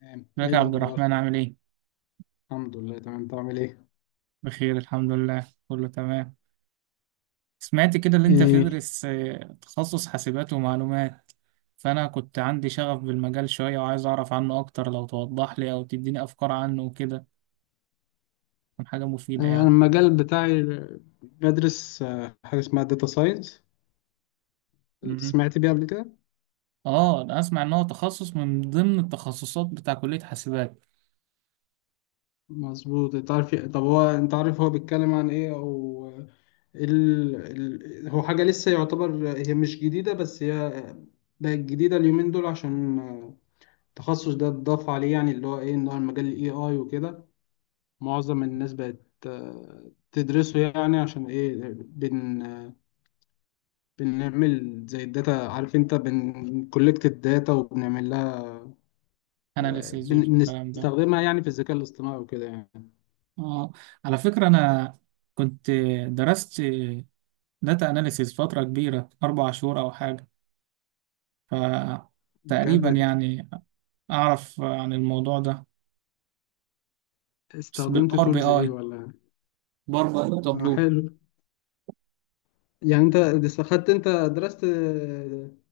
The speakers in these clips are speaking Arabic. تمام، ازيك ايه يا عبد الاخبار؟ الرحمن عامل ايه؟ الحمد لله تمام. انت عامل ايه؟ بخير الحمد لله، كله تمام. سمعت كده اللي انت ايه. تدرس تخصص حاسبات ومعلومات. فانا كنت عندي شغف بالمجال شوية وعايز اعرف عنه اكتر لو توضح لي او تديني افكار عنه وكده، تكون حاجة مفيدة انا يعني. المجال بتاعي بدرس حاجه اسمها داتا ساينس. مهم. سمعت بيها قبل كده؟ اه انا اسمع ان هو تخصص من ضمن التخصصات بتاع كلية حاسبات. مظبوط. انت عارف طب هو انت عارف هو بيتكلم عن ايه او ال... هو حاجه لسه يعتبر، هي مش جديده بس هي بقت جديده اليومين دول، عشان التخصص ده اتضاف عليه، يعني اللي هو ايه ان هو المجال الاي اي وكده. معظم الناس بقت تدرسه، يعني عشان ايه بنعمل زي الداتا. عارف انت بنكولكت الداتا وبنعمل لها اناليسيز والكلام ده. بنستخدمها يعني في الذكاء الاصطناعي وكده يعني. اه، على فكرة انا كنت درست داتا اناليسيز فترة كبيرة 4 شهور او حاجة، بجد؟ فتقريبا يعني أعرف عن الموضوع ده. بس استخدمت بالباور بي تولز آي، ايه ولا؟ باور بي آي آه، وتابلو. حلو. يعني انت استخدت، انت درست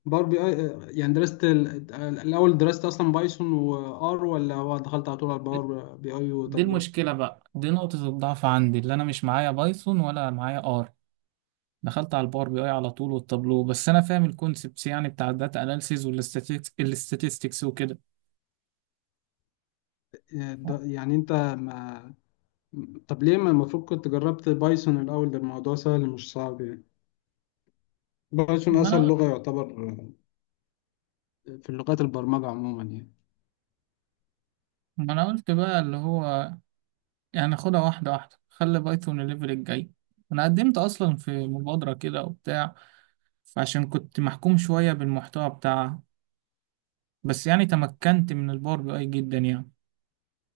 باور بي اي. يعني درست الاول درست اصلا بايثون وار، ولا هو دخلت على طول على باور بي اي دي وتابلو؟ المشكلة بقى، دي نقطة الضعف عندي اللي أنا مش معايا بايثون ولا معايا آر. دخلت على الباور بي آي على طول والتابلو، بس أنا فاهم الكونسبتس يعني بتاع الداتا أناليسيز والاستاتستكس وكده. يعني انت ما. طب ليه ما؟ المفروض كنت جربت بايثون الاول، ده الموضوع سهل مش صعب يعني. بايثون ما اسهل أنا لغه يعتبر في لغات البرمجه عموما يعني. ما أنا قلت بقى اللي هو يعني خدها واحدة واحدة، خلي بايثون الليفل الجاي. أنا قدمت أصلا في مبادرة كده وبتاع، فعشان كنت محكوم شوية بالمحتوى بتاعها، بس يعني تمكنت من الباور بي اي جدا يعني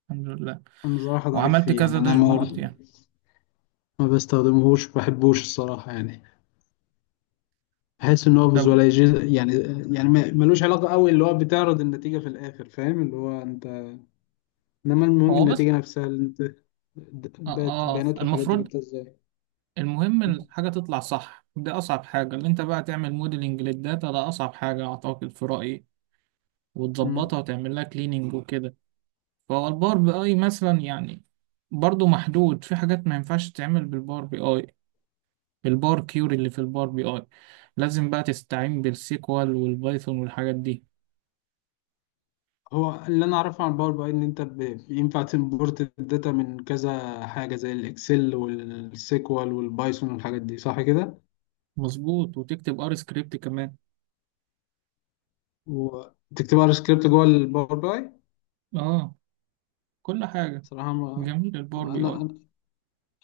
الحمد لله، انا صراحه ضعيف وعملت فيه، يعني كذا انا ما، داشبورد يعني. ما بستخدمهوش، ما بحبوش الصراحه يعني. بحس ان هو طب فيزواليزيشن، يعني يعني ملوش علاقه قوي، اللي هو بتعرض النتيجه في الاخر، فاهم اللي هو انت. انما المهم هو بس النتيجه نفسها اللي انت اه, بيانات بيانات والحاجات دي المفروض، جبتها ازاي. المهم الحاجة تطلع صح. دي أصعب حاجة، اللي أنت بقى تعمل موديلنج للداتا ده أصعب حاجة أعتقد في رأيي، مم. وتظبطها وتعمل لها كليننج وكده. فهو الباور بي أي مثلا يعني برضو محدود، في حاجات ما ينفعش تعمل بالباور بي أي، بالبار كيوري اللي في الباور بي أي لازم بقى تستعين بالسيكوال والبايثون والحاجات دي. هو اللي انا اعرفه عن باور بي اي ان انت بينفع تمبورت الداتا من كذا حاجه زي الاكسل والسيكوال والبايثون والحاجات دي، صح كده؟ مظبوط، وتكتب ار سكريبت كمان. وتكتبوا على سكريبت جوه الباور باي؟ اه، كل حاجة. صراحة ما، جميل الباور بي أنا اي. أنا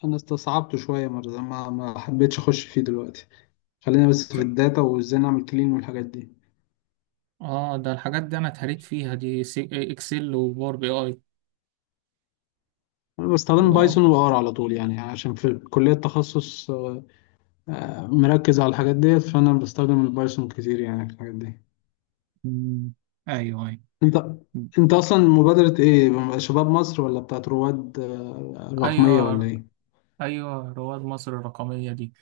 أنا استصعبته شوية مرة، ما حبيتش أخش فيه دلوقتي. خلينا بس س- في الداتا وإزاي نعمل كلين والحاجات دي. اه ده الحاجات دي انا اتهريت فيها دي، اكسل وباور بي اي أنا بستخدم اللي هو. بايثون وآر على طول، يعني عشان في كلية تخصص مركز على الحاجات ديت، فأنا بستخدم البايثون كتير يعني في الحاجات دي. مم. ايوه ايوه. أنت أنت أصلا مبادرة إيه، شباب مصر ولا بتاعت رواد رقمية ولا ايوه إيه؟ ايوه رواد مصر الرقمية دي.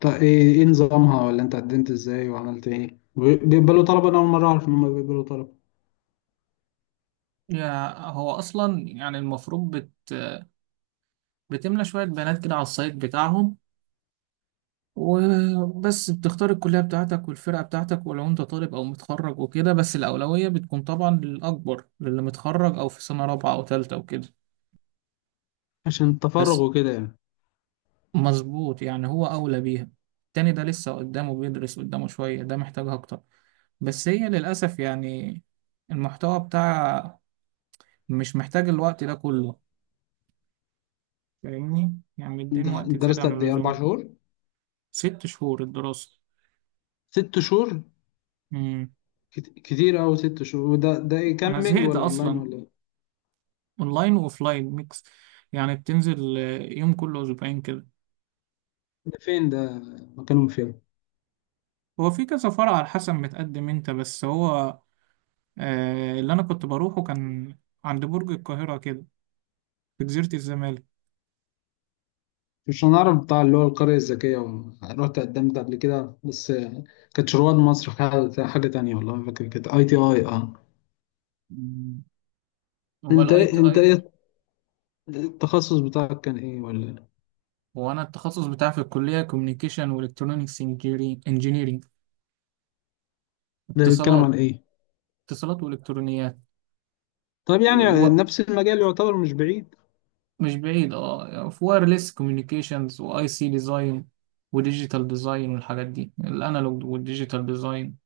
طيب ايه، نظامها، ولا انت قدمت ازاي وعملت ايه؟ بيقبلوا طلبة؟ انا اول مرة اعرف ان هم بيقبلوا طلبة. يا هو اصلا يعني المفروض بتملى شوية بيانات كده على السايت بتاعهم، وبس بتختار الكلية بتاعتك والفرقة بتاعتك ولو انت طالب او متخرج وكده، بس الأولوية بتكون طبعا للأكبر، للي متخرج او في سنة رابعة او تالتة وكده. عشان التفرغ بس وكده يعني. مظبوط، يعني هو أولى بيها. التاني ده لسه قدامه، بيدرس قدامه شوية، ده محتاجها أكتر. بس هي للأسف يعني المحتوى بتاع مش محتاج الوقت ده كله، فاهمني يعني مدين انت وقت أنت زيادة درست عن قد ايه، اربع اللزوم. شهور 6 شهور الدراسة. 6 شهور. مم. كتير اوي 6 شهور. وده ايه، أنا كامبينج زهقت ولا اونلاين أصلا. ولا ايه؟ أونلاين وأوفلاين ميكس، يعني بتنزل يوم كل أسبوعين كده. ده فين ده؟ مكانهم فين؟ هو في كذا فرع على حسب متقدم أنت، بس هو آه اللي أنا كنت بروحه كان عند برج القاهرة كده، في جزيرة الزمالك. مش هنعرف. بتاع اللي هو القرية الذكية رحت قدمت قبل كده، بس كانت رواد مصر حاجة تانية، والله ما فاكر، كانت اي تي اي اه. هو انت الاي تي انت اي. ايه التخصص بتاعك، كان ايه ولا؟ هو انا التخصص بتاعي في الكليه كوميونيكيشن والكترونكس انجينيرنج، ده بيتكلم عن اتصالات. ايه؟ اتصالات والكترونيات. طب يعني الو... نفس المجال يعتبر، مش بعيد. مش بعيد، اه في وايرلس كوميونيكيشنز واي سي ديزاين وديجيتال ديزاين والحاجات دي، الانالوج والديجيتال ديزاين.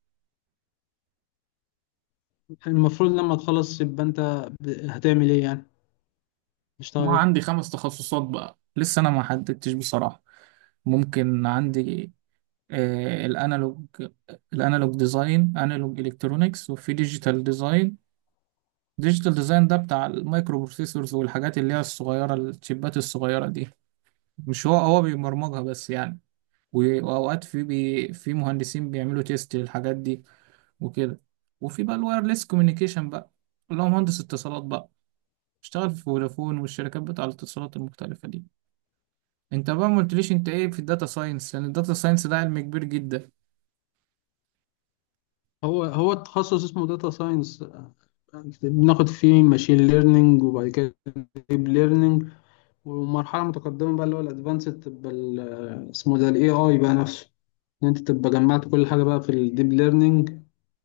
المفروض لما تخلص يبقى انت هتعمل ايه يعني، تشتغل ما عندي ايه؟ 5 تخصصات بقى، لسه انا ما حددتش بصراحه. ممكن عندي آه الانالوج، الانالوج ديزاين انالوج الكترونكس، وفي ديجيتال ديزاين. ديجيتال ديزاين ده بتاع المايكرو بروسيسورز والحاجات اللي هي الصغيرة، الشيبات الصغيرة دي. مش هو، هو بيبرمجها بس يعني، وأوقات في بي في مهندسين بيعملوا تيست للحاجات دي وكده. وفي بقى الوايرلس كوميونيكيشن بقى اللي هو مهندس اتصالات بقى، اشتغل في فودافون والشركات بتاع الاتصالات المختلفة دي. انت بقى ما قلتليش انت ايه في الداتا ساينس، لان الداتا ساينس ده علم كبير جدا. هو التخصص اسمه داتا ساينس. بناخد فيه ماشين ليرنينج وبعد كده ديب ليرنينج، ومرحلة متقدمة بقى اللي هو الادفانسد، تبقى اسمه ده الاي اي بقى نفسه. ان انت تبقى جمعت كل حاجة بقى في الديب ليرنينج،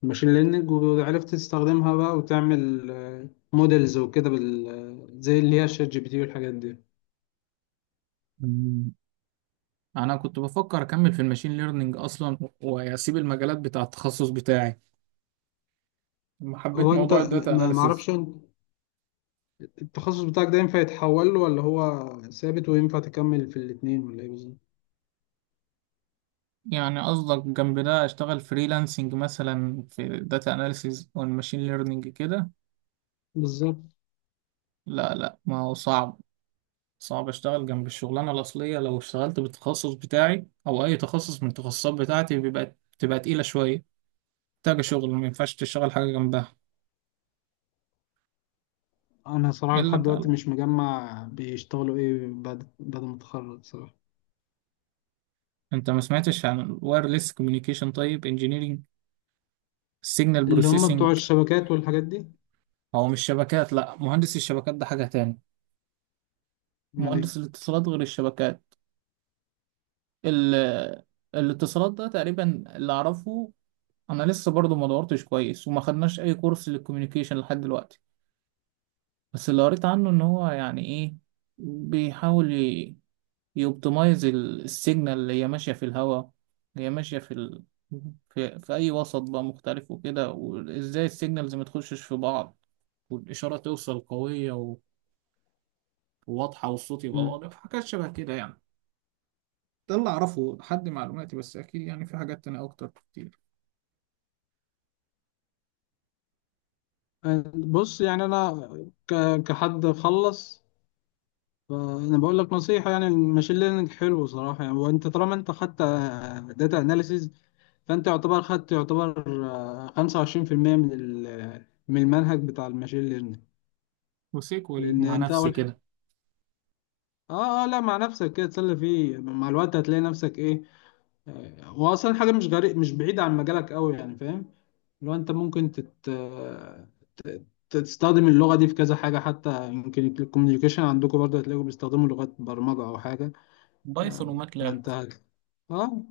الماشين ليرنينج، وعرفت تستخدمها بقى وتعمل موديلز وكده بال زي اللي هي شات جي بي تي والحاجات دي. مم. انا كنت بفكر اكمل في الماشين ليرنينج اصلا واسيب المجالات بتاع التخصص بتاعي، حبيت هو انت موضوع الداتا ما اناليسيز. معرفش، انت التخصص بتاعك ده ينفع يتحول له، ولا هو ثابت وينفع تكمل في الاتنين، ولا ايه بالظبط؟ يعني قصدك جنب ده اشتغل فريلانسنج مثلا في داتا اناليسيز والماشين ليرنينج كده. بالظبط. لا لا ما هو صعب. صعب اشتغل جنب الشغلانه الاصليه، لو اشتغلت بالتخصص بتاعي او اي تخصص من التخصصات بتاعتي بتبقى تقيله شويه، محتاجه شغل ما ينفعش تشتغل حاجه جنبها. انا صراحة الا لحد بقى دلوقتي لو. مش مجمع بيشتغلوا ايه بعد ما اتخرج صراحة. انت ما سمعتش عن الوايرلس كوميونيكيشن طيب، انجينيرنج السيجنال اللي هم بتوع بروسيسنج. الشبكات والحاجات دي؟ هو مش شبكات، لا مهندس الشبكات ده حاجه تاني. امال ايه؟ مهندس الاتصالات غير الشبكات. ال- الاتصالات ده تقريبا اللي اعرفه. انا لسه برضو ما دورتش كويس وما خدناش اي كورس للكوميونيكيشن لحد دلوقتي، بس اللي قريت عنه ان هو يعني ايه، بيحاول يوبتمايز السيجنال اللي هي ماشيه في الهواء، اللي هي ماشيه في اي وسط بقى مختلف وكده، وازاي السيجنالز ما تخشش في بعض، والاشاره توصل قويه وواضحه، والصوت يبقى مم. واضح، حاجات شبه كده يعني. ده اللي اعرفه لحد معلوماتي، بس اكيد يعني في حاجات تانية اكتر كتير. أه، بص يعني انا، كحد خلص، فانا بقول لك نصيحة. يعني الماشين ليرنينج حلو صراحة، يعني وانت طالما انت خدت داتا اناليسيز، فانت يعتبر خدت، يعتبر 25% من من المنهج بتاع الماشين ليرنينج، وسيكوال لان مع انت نفسي اول كده. اه، اه، لا، مع نفسك كده تسلي فيه. مع الوقت هتلاقي نفسك ايه، هو اصلا حاجه مش غريب، مش بعيده عن مجالك قوي، يعني فاهم. لو انت ممكن تت... آه، تستخدم اللغه دي في كذا حاجه، حتى يمكن الكوميونيكيشن عندكم برضه هتلاقوا بيستخدموا لغات برمجه او حاجه. بايثون آه، وماتلاب. فانت اه،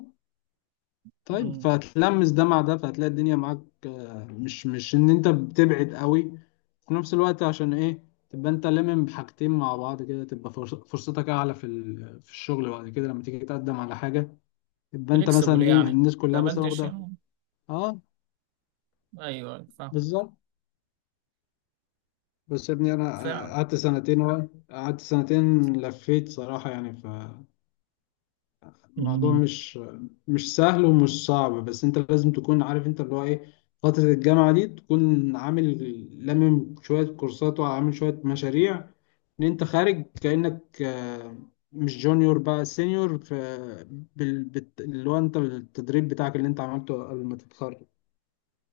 طيب، فهتلمس ده مع ده فهتلاقي الدنيا معاك، مش ان انت بتبعد قوي في نفس الوقت، عشان ايه؟ تبقى انت لمم بحاجتين مع بعض كده، تبقى فرصتك اعلى في في الشغل بعد كده لما تيجي تقدم على حاجه. يبقى انت فليكسبل مثلا ايه، يعني، الناس كلها مثلا تقبلتش واخده. يعني. اه، ايوه فاهم. بالظبط. بس يا ابني انا فعلا. قعدت سنتين لفيت صراحه يعني، ف الموضوع مم. مش سهل ومش صعب، بس انت لازم تكون عارف انت اللي هو ايه. فترة الجامعة دي تكون عامل لامم شوية كورسات وعامل شوية مشاريع، ان انت خارج كأنك مش جونيور بقى، سينيور في اللي هو انت، التدريب بتاعك اللي انت عملته قبل ما تتخرج.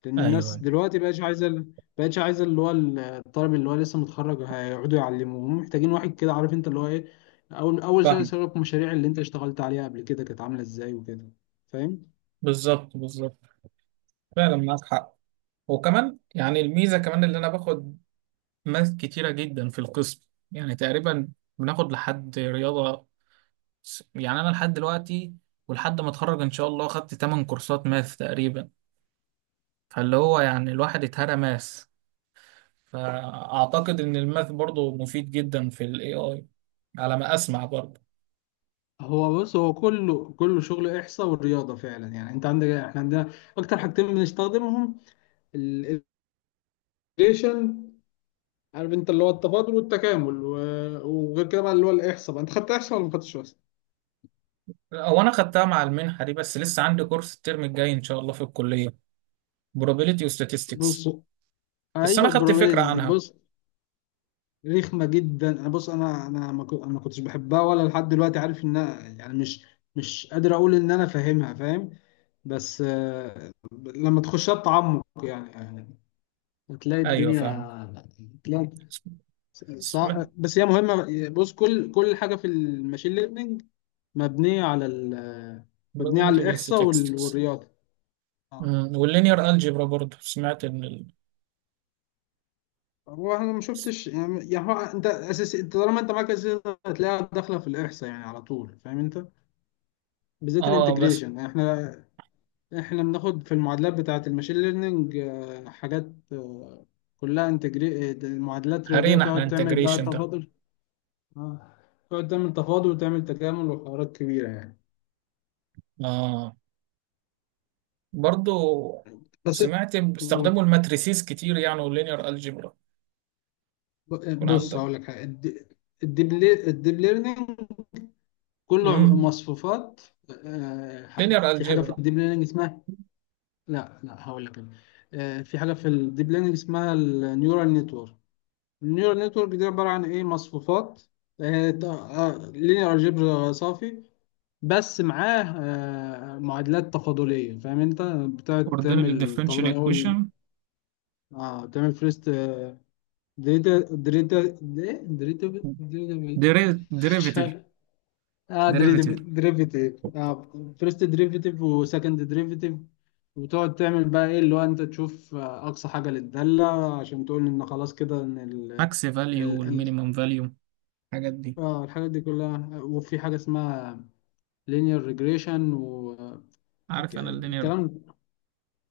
لان الناس ايوه دلوقتي بقتش عايزه بقتش عايزه اللي هو الطالب اللي هو لسه متخرج هيقعدوا يعلموه، هم محتاجين واحد كده عارف انت اللي هو ايه. اول سنه فاهم. سابق المشاريع اللي انت اشتغلت عليها قبل كده كانت عامله ازاي وكده. فاهم. بالظبط بالظبط، فعلا معاك حق. وكمان يعني الميزه كمان اللي انا باخد ماث كتيره جدا في القسم، يعني تقريبا بناخد لحد رياضه، يعني انا لحد دلوقتي ولحد ما اتخرج ان شاء الله خدت 8 كورسات ماث تقريبا. فاللي هو يعني الواحد اتهرى ماث، فاعتقد ان الماث برضو مفيد جدا في الاي اي، على ما اسمع برضو. هو بص، هو كله كله شغل احصاء والرياضه فعلا، يعني انت عندك، احنا عندنا اكتر حاجتين بنستخدمهم، الايجريشن، عارف انت اللي هو التفاضل والتكامل، وغير كده بقى اللي هو الاحصاء بقى. انت خدت احصاء ولا ما خدتش احصاء؟ هو انا خدتها مع المنحه دي، بس لسه عندي كورس الترم الجاي ان شاء الله في الكليه، probability و statistics، بص، بس انا ايوه، خدت فكره probabilities. عنها. بص، رخمه جدا، انا بص، انا ما كو- أنا ما كنتش بحبها ولا لحد دلوقتي، عارف ان أنا يعني مش، مش قادر اقول ان انا فاهمها، فاهم. بس لما تخشها بتعمق، يعني هتلاقي ايوه فاهم. الدنيا، تلاقي سمعت بس هي مهمه، بص كل حاجه في الماشين ليرنينج مبنيه على مبنيه على probability وال الاحصاء statistics. والرياضه. اه. أمم، واللينير algebra برضو سمعت ان هو انا ما شفتش، يعني هو انت اساسي، انت طالما انت معاك اساسي هتلاقيها داخله في الاحصاء، يعني على طول، فاهم انت. بالذات اه بس الانتجريشن، يعني احنا، احنا بناخد في المعادلات بتاعه الماشين ليرنينج حاجات كلها انتجري، معادلات رياضيه هرينا تقعد احنا تعمل بقى integration ده. تفاضل. آه، تقعد تعمل تفاضل وتعمل تكامل وحوارات كبيره يعني. اه برضو بس سمعت قول. باستخدموا الماتريسيز كتير يعني واللينير algebra. يكون بص عندك. هقول لك حاجه الديب ليرنينج كله امم. مصفوفات. Linear في حاجه في algebra. الديب ليرنينج اسمها، لا لا، هقول لك أنا. في حاجه في الديب ليرنينج اسمها النيورال نتورك. النيورال نتورك دي عبارة عن إيه، مصفوفات، لينير الجبر صافي، بس معاه معادلات تفاضلية، فاهم أنت؟ بتقعد ordinary تعمل differential تفاضل أول، equation. اه تعمل فيرست. دريتا دريتا- مش derivative. فاهم، اه، derivative، دريفيتيف، اه، فيرست دريفيتيف وسكند دريفيتيف. وتقعد تعمل بقى ايه، اللي هو انت تشوف اقصى حاجه للداله، عشان تقول ان خلاص كده ان ال... max value والمينيمم value، الحاجات دي. اه، الحاجات دي كلها. وفي حاجة اسمها linear regression عارف انا اللينير، والكلام.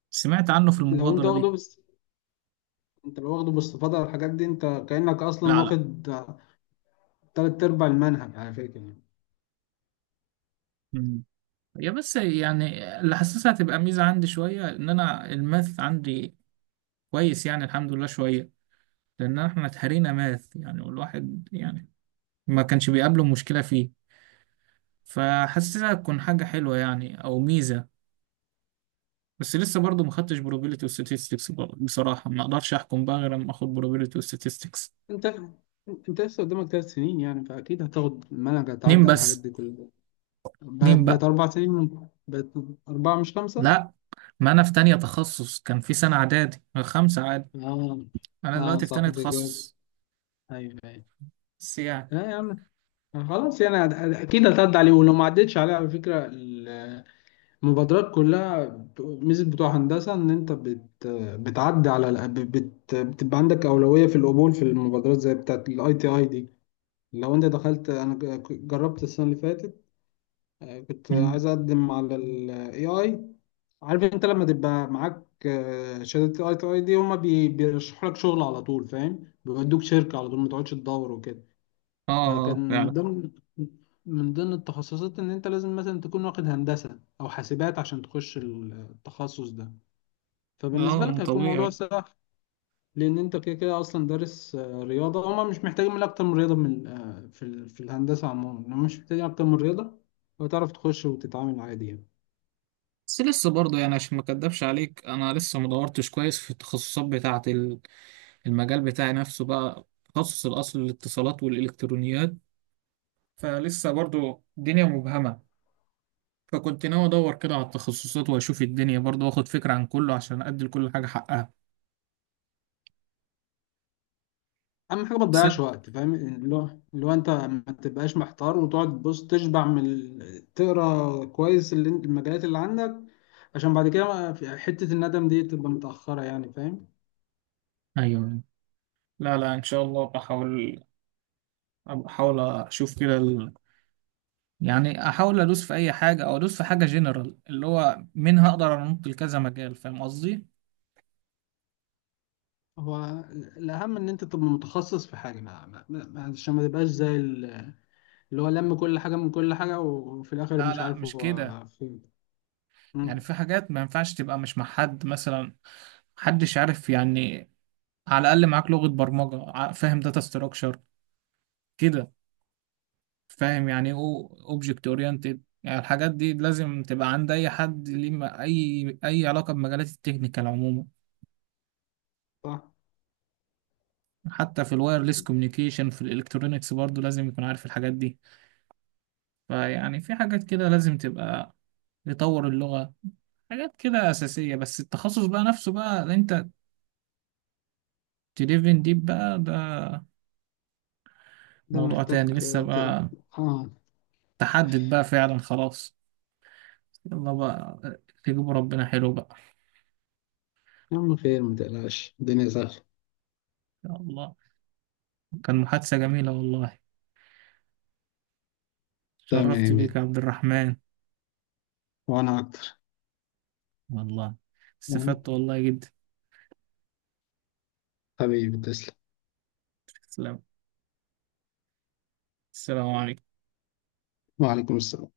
سمعت عنه في لو انت المبادرة واخده، دي. بس انت لو واخده باستفاضة على الحاجات دي، انت كأنك اصلا لا لا. واخد تلات ارباع المنهج على فكرة يعني. مم. هي بس يعني اللي حاسسها هتبقى ميزة عندي شوية، ان انا الماث عندي كويس يعني الحمد لله شوية، لان احنا اتهرينا ماث يعني، والواحد يعني ما كانش بيقابله مشكلة فيه. فحاسسها تكون حاجة حلوة يعني او ميزة. بس لسه برضه ما خدتش probability و statistics، بصراحة ما اقدرش احكم بقى غير لما اخد probability و statistics. انت انت لسه قدامك 3 سنين، يعني فاكيد هتاخد المنهج، اتنين هتعدي على الحاجات بس. دي كلها. اتنين بقت بقى. 4 سنين بقت اربعة مش خمسة. لا ما انا في تانية تخصص كان في سنة اعدادي خمسة عادي. اه، انا اه دلوقتي في صح، تانية انت كده. تخصص. ايوه، ايوه. بس يعني. اه يا عم، خلاص يعني اكيد هتعدي عليه. ولو ما عدتش عليه، على فكرة المبادرات كلها ميزة بتوع هندسة إن أنت بتعدي على الأ- بت بتبقى عندك أولوية في القبول في المبادرات زي بتاعة الأي تي أي دي. لو أنت دخلت، أنا جربت السنة اللي فاتت، كنت مم. عايز أقدم على ال AI. عارف أنت لما تبقى معاك شهادة ال ITI دي، هما بيرشحوا لك شغل على طول، فاهم؟ بيودوك شركة على طول، ما تقعدش تدور وكده. اه فكان من فعلا. ضمن، من ضمن التخصصات ان انت لازم مثلا تكون واخد هندسة او حاسبات عشان تخش التخصص ده، فبالنسبة اه لك من هيكون موضوع طبيعي. سهل. لان انت كده كده اصلا دارس رياضة. هما مش محتاجين من اكتر من رياضة، من في في الهندسة عموما هما مش محتاجين اكتر من رياضة. وتعرف تخش وتتعامل عادي يعني. بس لسه برضه يعني عشان ما اكدبش عليك، انا لسه ما دورتش كويس في التخصصات بتاعة المجال بتاعي نفسه بقى، تخصص الاصل الاتصالات والالكترونيات. فلسه برضه الدنيا مبهمة. فكنت ناوي ادور كده على التخصصات واشوف الدنيا برضه واخد فكرة عن كله عشان ادي لكل حاجة حقها. اهم حاجه ما بس تضيعش وقت، فاهم اللي هو، اللي هو انت ما تبقاش محتار، وتقعد تبص تشبع من تقرا كويس اللي المجالات اللي عندك، عشان بعد كده في حته الندم دي تبقى متاخره يعني، فاهم. ايوه. لا لا ان شاء الله بحاول، بحاول اشوف كده يعني احاول ادوس في اي حاجة او ادوس في حاجة جنرال اللي هو منها اقدر انط لكذا مجال، فاهم قصدي. هو الاهم ان انت تبقى متخصص في حاجه، عشان ما تبقاش زي اللي هو لم كل حاجه من كل حاجه وفي الاخر لا مش لا عارف مش كده. هو فين. يعني مم، في حاجات ما ينفعش تبقى مش مع حد مثلا، محدش عارف يعني. على الاقل معاك لغة برمجة فاهم داتا ستراكشر كده، فاهم يعني ايه اوبجكت اورينتد، يعني الحاجات دي لازم تبقى عند اي حد ليه اي علاقه بمجالات التكنيكال عموما. صح. حتى في الوايرلس كوميونيكيشن في الالكترونيكس برضو لازم يكون عارف الحاجات دي. فيعني في حاجات كده لازم تبقى، يطور اللغه، حاجات كده اساسيه. بس التخصص بقى نفسه بقى اللي انت تديفن ديب بقى، ده ده موضوع محتاج تاني لسه ت... بقى، اه. تحدد بقى فعلا خلاص. يلا بقى، تجيبوا ربنا حلو بقى. يا عم خير ما تقلقش، الدنيا سهله. يا الله، كان محادثه جميله والله. شرفت بيك تمام، يا عبد الرحمن. وانا اكتر. والله يعني استفدت والله جدا. حبيبي تسلم. سلام. السلام عليكم. وعليكم السلام.